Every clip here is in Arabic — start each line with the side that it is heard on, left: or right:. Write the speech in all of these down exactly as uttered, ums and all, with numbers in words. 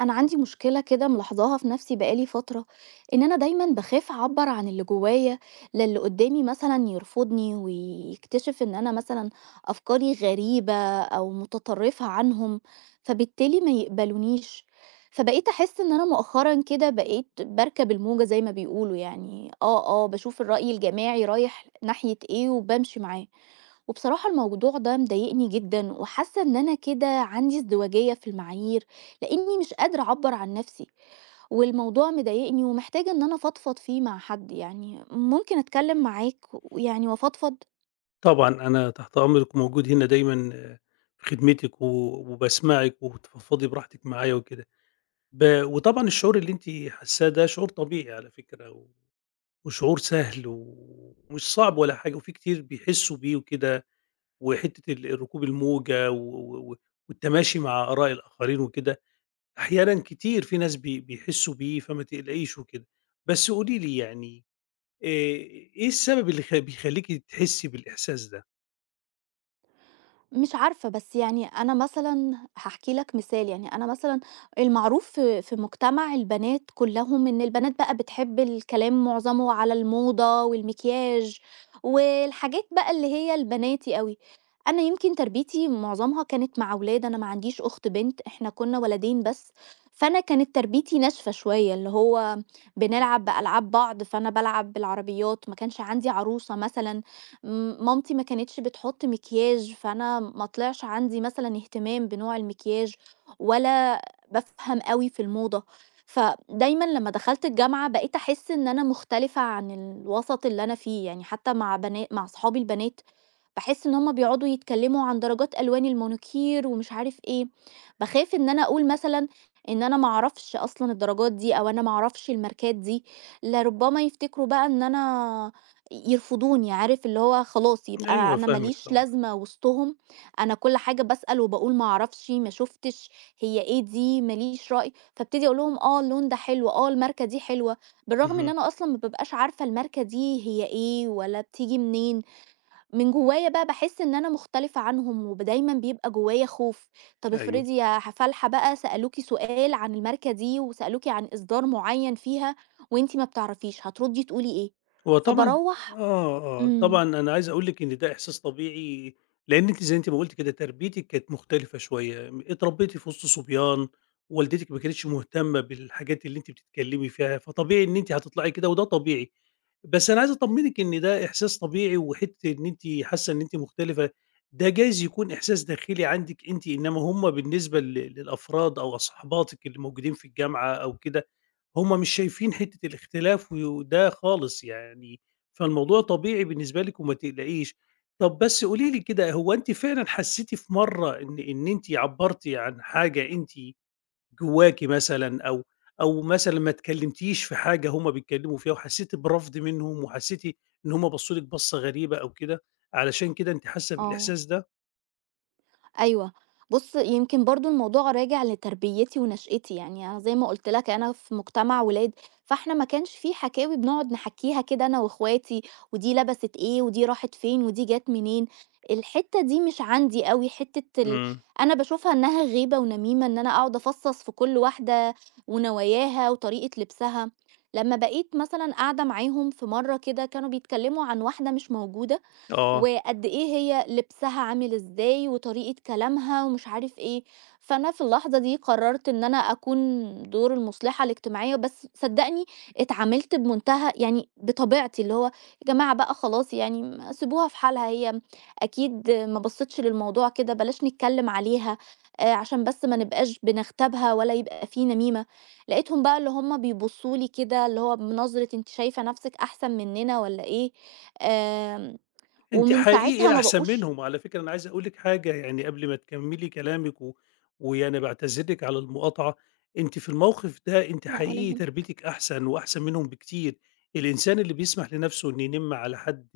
right: أنا عندي مشكلة كده ملاحظاها في نفسي بقالي فترة، إن أنا دايما بخاف أعبر عن اللي جوايا للي قدامي، مثلا يرفضني ويكتشف إن أنا مثلا أفكاري غريبة أو متطرفة عنهم، فبالتالي ما يقبلونيش. فبقيت أحس إن أنا مؤخرا كده بقيت بركب الموجة زي ما بيقولوا، يعني آه آه بشوف الرأي الجماعي رايح ناحية إيه وبمشي معاه. وبصراحة الموضوع ده مضايقني جدا وحاسة ان انا كده عندي ازدواجية في المعايير، لإني مش قادرة أعبّر عن نفسي، والموضوع مضايقني ومحتاجة إن أنا أفضفض فيه مع حد، يعني ممكن أتكلم معاك ويعني وأفضفض؟
left: طبعًا أنا تحت أمرِك وموجود هنا دايمًا آه، في خدمتِك و وباسمعِك وبتفضفضي براحتِك معايا وكده. ب وطبعًا الشعور اللي أنتِ حاسّاه ده شعور طبيعي على فكرة و وشعور سهل و- ومش صعب ولا حاجة وفي كتير بيحسّوا بيه وكده، وحتّة ال ركوب الموجة و و و- والتماشي مع آراء الآخرين وكده، أحيانًا كتير في ناس بي بيحسّوا بيه فما تقلقيش وكده. بس قولي لي يعني آآ إيه السبب اللي خ بيخلّيكِ تحسّي بالإحساس ده؟
right: مش عارفة، بس يعني أنا مثلًا هاحكي لك مثال، يعني أنا مثلًا المعروف في في مجتمع البنات كلّهم إن البنات بقى بتحب الكلام معظمه على الموضة والمكياج والحاجات بقى اللي هي البناتي أوي. أنا يمكن تربيتي معظمها كانت مع أولاد، أنا ما عنديش أخت بنت، إحنا كُنّا ولدين بس، فأنا كانت تربيتي ناشفة شوية، اللي هو بنلعب بألعاب بعض، فأنا بالعب بالعربيات، ما كانش عندي عروسة مثلًا. م- مامتي ما كانتش بتحط مكياج فانا ما طلعش عندي مثلا اهتمام بنوع المكياج ولا بفهم قوي في الموضة. فدايما لما دخلت الجامعة بقيت احس ان انا مختلفة عن الوسط اللي انا فيه، يعني حتى مع بنات، مع صحابي البنات باحس إن هُم بيقعدوا يتكلموا عن درجات ألوان المانيكير ومش عارف إيه، باخاف إن أنا أقول مثلًا إن أنا ما أعرفش أصلًا الدرجات دي، أو أنا ما أعرفش الماركات دي، لربما يفتكروا بقى إن أنا يرفضوني، عارف اللي هو خلاص يبقى
left: أيوه
right: أنا ما
left: فاهمِك
right: ليش
left: طبعًا.
right: لازمة وسطهم. أنا كل حاجة باسأل وباقول ما أعرفش، ما شُفتش، هي إيه دي، ما ليش رأي، فابتدي أقول لهم آه اللون ده حلو، آه الماركة دي حلوة، بالرغم إن
left: اهم،
right: أنا أصلًا ما بابقاش عارفة الماركة دي هي إيه، والّا بتيجي منين. من جوايا بقى باحس إن أنا مختلفة عنهم، وب دايمًا بيبقى جوايا خوف. طب
left: أيوه،
right: افرضي يا ح فالحة بقى سألوكِ سؤال عن الماركة دي، وسألوكِ عن إصدار معين فيها وأنتِ ما بتعرفيش، هتردي تقولي إيه؟
left: هو طبعًا
right: فباروّح.
left: آه، آه،
right: إمم.
left: طبعًا أنا عايز أقول لِك إن ده إحساس طبيعي، لأن أنتِ زي أنتِ ما قُلتِ كده تربيتِك كانت مختلفة شوية، م اتربيتِ في وسط صبيان، والدتِك ما كانتش مهتمة بالحاجات اللي أنتِ بتتكلمي فيها، فطبيعي إن أنتِ هتطلعي كده وده طبيعي، بس أنا عايز أطمنِك إن ده إحساس طبيعي، وحتة إن أنتِ حاسة إن أنتِ مختلفة، ده جايز يكون إحساس داخلي عندِك أنتِ، إنما هُم بالنسبة لل للأفراد أو صحباتِك اللي موجودين في الجامعة أو كده هم مش شايفين حتة الاختلاف وده خالص يعني، فالموضوع طبيعي بالنسبة لِك وما تقلقيش. طب بس قولي لي كده، هو أنتِ فعلًا حسّيتِ في مرّة إن إن أنتِ عبّرتِ عن حاجة أنتِ جواكِ مثلًا أو أو مثلًا ما اتكلّمتيش في حاجة هم بيتكلّموا فيها وحسّيتِ برفض منهم وحسّيتِ إن هم بصّوا لِك بصّة غريبة أو كده، علشان كده أنتِ حاسّة
right: آه.
left: بالإحساس ده؟
right: أيوه. بُص، يمكن برضه الموضوع راجع لتربيتي ونشأتي، يعني أنا زي ما قُلت لك أنا في مجتمع ولاد، فإحنا ما كانش في حكاوي بنقعد نحكّيها كده أنا وأخواتي، ودي لبست إيه، ودي راحت فين، ودي جات منين، الحتّة دي مش عندي أوي. حتّة ال
left: إمم،
right: أنا باشوفها إنها غيبة ونميمة إن أنا أقعد أفصّص في كل واحدة ونواياها وطريقة لبسها. لمّا بقيت مثلًا قاعدة معاهم في مرّة كده كانوا بيتكلّموا عن واحدة مش موجودة،
left: آه.
right: وقد إيه هي لبسها عامل إزاي وطريقة كلامها ومش عارف إيه، فأنا في اللحظة دي قررت إن أنا أكون دور المصلحة الاجتماعية، بس صدّقني اتعاملت بمنتهى يعني بطبيعتي، اللي هو يا جماعة بقى خلاص يعني م سيبوها في حالها، هي أكيد ما بصّتش للموضوع كده، بلاش نتكلّم عليها آآ عشان بس ما نبقاش بنغتابها ولا يبقى في نميمة. لقيتهم بقى اللي هم بيبصّوا لي كده اللي هو بنظرة أنتِ شايفة نَفْسِك أحسن مننا والّا إيه؟ آمم
left: أنتِ
right: ومن ساعتها
left: حقيقي
right: ما
left: أحسن
right: بقوش.
left: منهم، على فكرة أنا عايز أقول لِك حاجة يعني قبل ما تكمّلي كلامِك و ويعني باعتذر لِك على المقاطعة، أنتِ في الموقف ده أنتِ
right: لأ ولا
left: حقيقي
right: يهمك.
left: تربيتِك أحسن وأحسن منهم بكتير، الإنسان اللي بيسمح لنَفْسه إنه ينِم على حد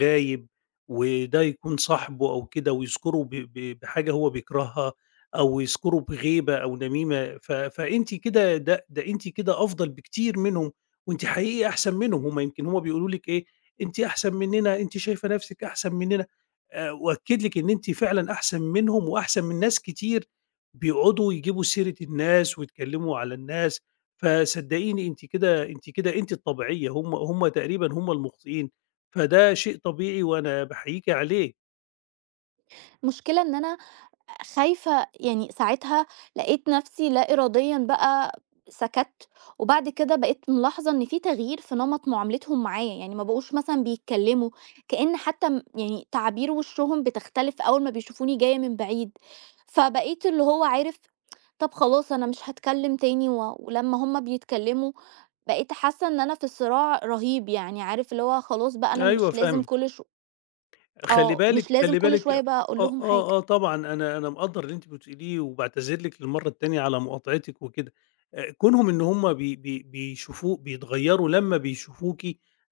left: غايب وده يكون صاحبه أو كده ويذكره ب ب بحاجة هو بيكرهها أو يذكره بغيبة أو نميمة، ف فأنتِ كده ده ده أنتِ كده أفضل بكتير منهم وأنتِ حقيقي أحسن منهم، هم يمكن هم بيقولوا لِك إيه، أنتِ أحسن مننا، أنتِ شايفة نفسِك أحسن مننا، آآ وأكد لِك إن أنتِ فعلًا أحسن منهم وأحسن من ناس كتير بيقعدوا يجيبوا سيرة الناس ويتكلموا على الناس، فصدقيني أنتِ كده أنتِ كده أنتِ الطبيعية، هم هم تقريبًا هم المخطئين، فده شيء طبيعي وأنا باحييكِ عليه.
right: المشكلة إن أنا خايفة، يعني ساعتها لقيت نفسي لا إراديًا بقى سكَتّ، وبعد كده بقيت ملاحظة إن في تغيير في نمط معاملتهم معايا، يعني ما بقوش مثلًا بيتكلموا، كأن حتى م يعني تعابير وشهم بتختلف أول ما بيشوفوني جاية من بعيد، فبقيت اللي هو عارف طب خلاص أنا مش هاتكلم تاني، و ولمّا هُم بيتكلموا بقيت حاسة إن أنا في صراع رهيب، يعني عارف اللي هو خلاص بقى أنا
left: أيوه
right: مش لازم
left: فاهمِك.
right: كل ش
left: خلّي
right: آه، مش
left: بالِك
right: لازم
left: خلّي
right: كل
left: بالِك
right: شوية بقى أقول
left: آه،
right: لهم حاجة.
left: آه، آه طبعًا أنا أنا مقدّر اللي أنتِ بتقوليه وباعتذر لِك للمرّة التانية على مقاطعتِك وكده، آآ كونهم إن هم بي بي بيشوفو بيتغيّروا لمّا بيشوفوكِ،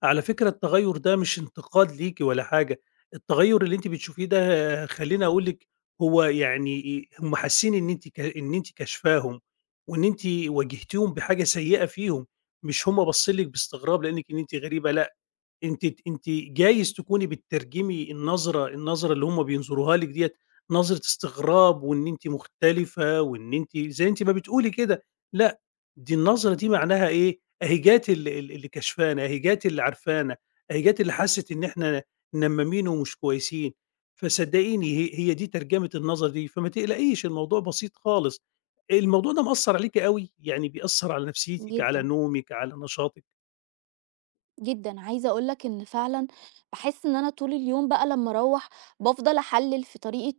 left: على فكرة التغيُّر ده مش انتقاد ليكِ ولا حاجة، التغيُّر اللي أنتِ بتشوفيه ده آه، خلّيني أقول لِك هو يعني إيه، هم حاسين إن أنتِ ك إن أنتِ كاشفاهم، وإن أنتِ واجهتيهم بحاجة سيئة فيهم، مش هم باصّين لِك باستغراب لإنِّك إن أنتِ غريبة لأ، أنتِ ت أنتِ جايز تكوني بتترجمي النظرة النظرة اللي هُم بينظروها لِك ديّة نظرة استغراب وإن أنتِ مختلفة وإن أنتِ زي أنتِ ما بتقولي كده، لأ، دي النظرة دي معناها إيه، أهي جات ال ال اللي كشفانا، أهي جات اللي عارفانا، أهي جات اللي حَسِّت إن إحنا نمّامين ومش كويسين، فصدّقيني هي هي دي ترجمة النظرة دي، فما تقلقيش الموضوع بسيط خالص. الموضوع ده مأثّر عليكِ أوي، يعني بيأثّر على نفسيتِك، على
right: جدًا،
left: نومِك، على نشاطِك؟
right: جدًا، عايزة أقول لك إن فعلًا باحس إن أنا طول اليوم بقى لمّا أروّح بافضل أحلِّل في طريقة،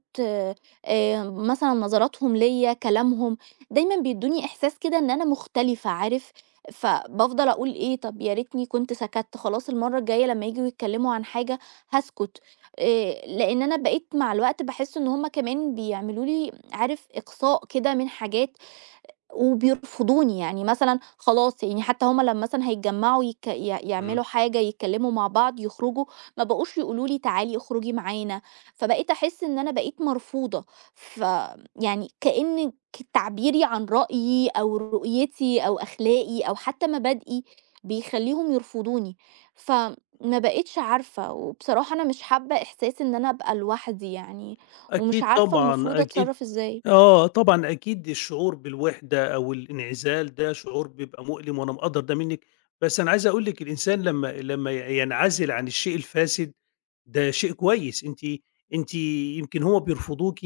right: آآ، مثلًا نظراتهم ليّا، كلامهم، دايمًا بيدّوني إحساس كده إن أنا مختلفة عارف، فبافضل أقول إيه، طَب يا ريتني كنت سكَتّ، خلاص المرّة الجاية لمّا ييجوا يتكلّموا عن حاجة هاسكت. آآ، لإن أنا بقيت مع الوقت باحس إن هُم كمان بيعملوا لي عارف إقصاء كده من حاجات وبيرفضوني، يعني مثلًا خلاص، يعني حتى هُم لمّا مثلًا هيتجمّعوا يك ي
left: إمم.
right: يعملوا حاجة، يتكلّموا مع بعض، يخرجوا، ما بقوش يقولوا لي تعالي اخرجي معانا، فبقيت أحس إن أنا بقيت مرفوضة. ف يعني كإن ك تعبيري عن رأيي أو رؤيتي أو أخلاقي أو حتى مبادئي بيخلّيهم يرفضوني، فما بقيتش عارفة، وبصراحة أنا مش حابة إحساس إن أنا أبقى لوحدي يعني، ومش
left: أكيد
right: عارفة المفروض
left: طبعًا، أكيد
right: أتصرّف إزاي.
left: آه، طبعًا أكيد الشعور بالوحدة أو الانعزال ده شعور بيبقى مؤلم وأنا مقدّر ده منِّك، بس أنا عايز أقول لِك الإنسان لمّا لمّا ي ينعزل عن الشيء الفاسد ده شيء كويس، أنتِ أنتِ يمكن هُم بيرفضوكِ،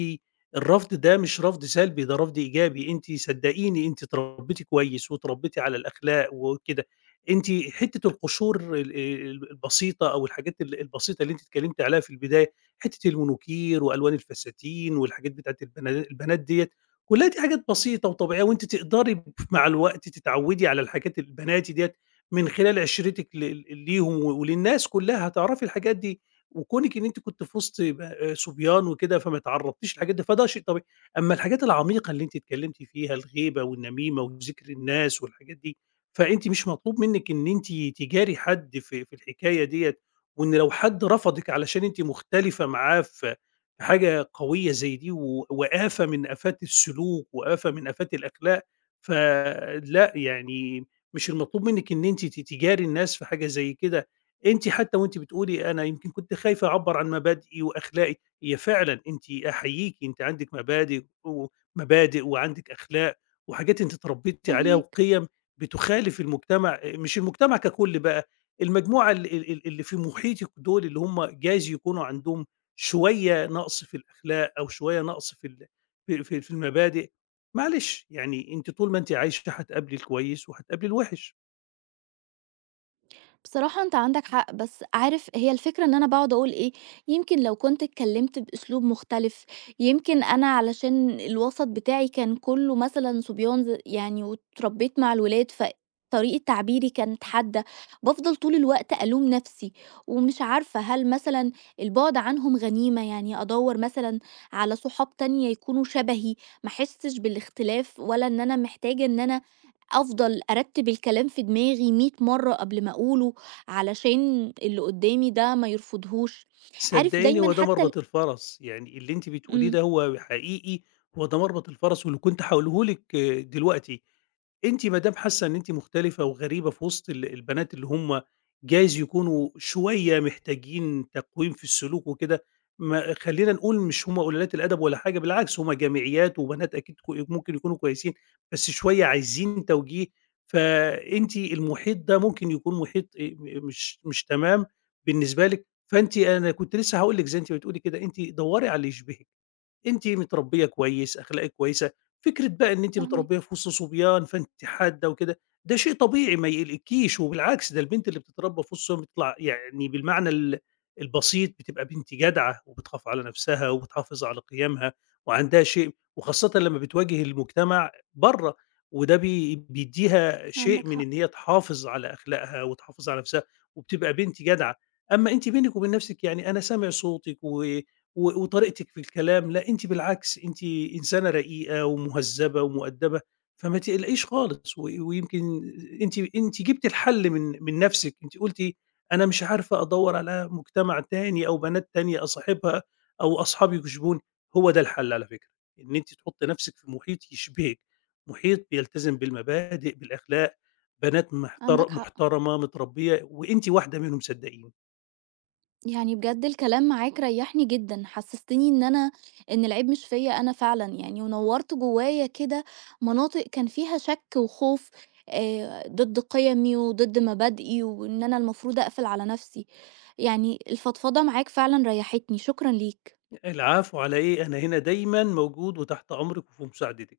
left: الرفض ده مش رفض سلبي ده رفض إيجابي، أنتِ صدقيني أنتِ اتربيتِ كويس واتربيتِ على الأخلاق وكده، أنتِ حتّة القشور ال ال البسيطة أو الحاجات ال البسيطة اللي أنتِ اتكلمتِ عليها في البداية حتة المونوكير وألوان الفساتين والحاجات بتاعة البنا البنات ديّة، كلّها دي حاجات بسيطة وطبيعية وأنتِ تقدري مع الوقت تتعوّدي على الحاجات البناتي ديّة من خلال عِشرتِك ل ل ليهم و وللناس كلّها، هتعرفي الحاجات دي، وكونِك إن أنتِ كنتِ في وسط ب آه، صبيان وكده فما تعرّضتيش للحاجات دي، فده شيء طبيعي. أمّا الحاجات العميقة اللي أنتِ اتكلّمتِ فيها، الغيبة والنميمة وذِكر الناس والحاجات دي، فأنتِ مش مطلوب منِّك إن أنتِ تجاري حد في في الحكاية ديّة، وإن لو حد رفضِك علشان أنتِ مختلفة معاه في في حاجة قوية زي دي و وآفة من آفات السلوك وآفة من آفات الأخلاق، فلأ، يعني مش المطلوب منِّك إن أنتِ ت تجاري الناس في حاجة زي كده. أنتِ حتى وأنتِ بتقولي أنا يمكن كنت خايفة أعبّر عن مبادئي وأخلاقي، هي فعلًا أنتِ أحييكِ، أنتِ عندِك مبادئ ومبادئ وعندِك أخلاق وحاجات أنتِ اتربيتِ عليها
right: فاهماك.
left: وقِيَم بتخالف المجتمع مش المجتمع ككل بقى، المجموعة ال ال ال اللي في محيطِك دول اللي هم جايز يكونوا عندهم شوية نقص في الأخلاق أو شوية نقص في ال في في في المبادئ، معلش، يعني أنتِ طول ما أنتِ عايشة هتقابلي الكويس وهتقابلي الوِحِش.
right: بصراحة أنت عندك حق، بس عارف هي الفكرة إن أنا باقعد أقول إيه، يمكن لو كنت اتكلمت بأسلوب مختلف، يمكن أنا علشان الوسط بتاعي كان كله مثلًا صبيان ز يعني واتربيت مع الولاد فطريقة تعبيري كانت حادة، بافضل طول الوقت ألوم نفسي، ومش عارفة هل مثلًا البعد عنهم غنيمة، يعني أدوّر مثلًا على صحاب تانية يكونوا شبهي، ما أحسش بالاختلاف، ولا إن أنا محتاجة إن أنا أفضل أرتّب الكلام في دماغي مئة مرّة قبل ما أقوله، علشان اللي قدّامي ده ما يرفضهوش. عارف
left: صدقيني
right: دايمًا
left: هو ده
right: حتى ال
left: مربط الفرس، يعني اللي أنتِ بتقوليه
right: إمم،
left: ده هو حقيقي، هو ده مربط الفرس واللي كنت هاقوله لِك آه، دلوقتي، أنتِ ما دام حاسة إن أنتِ مختلفة وغريبة في وسط ال البنات اللي هم جايز يكونوا شوية محتاجين تقويم في السلوك وكده، ما خلّينا نقول مش هم قلالات الأدب ولا حاجة، بالعكس هم جامعيات وبنات أكيد كو ممكن يكونوا كويسين، بس شوية عايزين توجيه، فأنتِ المحيط ده ممكن يكون محيط آآ، مش مش تمام بالنسبة لِك. فأنتِ أنا كنت لسه هاقول لِك زي أنتِ بتقولي كده، أنتِ دوّري على اللي يشبهِك. أنتِ متربية كويس، أخلاقِك كويسة، فكرة بقى إن أنتِ
right: فاهماك،
left: متربية في وسط صبيان فأنتِ حادة وكده، ده شيء طبيعي ما يقلقكيش، وبالعكس ده البنت اللي بتتربى في وسط صبيان بتطلع يعني بالمعنى ال البسيط بتبقى بنت جدعة، وبتخاف على نفسها وبتحافظ على قيمها، وعندها شيء وخاصةً لمّا بتواجه المجتمع برّه، وده بي بيدّيها شيء
right: عندك
left: من
right: حق،
left: إن هي تحافظ على أخلاقها وتحافظ على نفسها، وبتبقى بنت جدعة. أمّا أنتِ بينِك وبين نفسِك يعني أنا سامع صوتِك و و وطريقتِك في الكلام، لأ أنتِ بالعكس أنتِ إنسانة رقيقة ومهذبة ومؤدبة، فما تقلقيش خالص، و ويمكن أنتِ أنتِ جبتِ الحل من من نفسِك، أنتِ قُلتِ أنا مش عارفة أدوّر على مجتمع تاني أو بنات تانية أصاحبها أو أصحاب يشبهوني، هو ده الحل على فكرة، إن أنتِ تحُطّي نفسِك في محيط يشبهِك، محيط بيلتزم بالمبادئ، بالأخلاق، بنات
right: عندك
left: محتر
right: حق.
left: محترمة متربية وأنتِ واحدة منهم صدقيني.
right: يعني بجد الكلام معاك ريّحني جدًا، حسّستني إن أنا إن العيب مش فيّا أنا فعلًا يعني، ونوّرت جوّايا كده مناطق كان فيها شَك وخوف آآ ضد قِيَمي وضد مبادئي، وإن أنا المفروض أقفل على نَفْسي. يعني الفضفضة معاك فعلًا ريّحتني، شكرًا ليك.
left: العفو على إيه، أنا هنا دايمًا موجود وتحت أمرِك وفي مساعدتِك.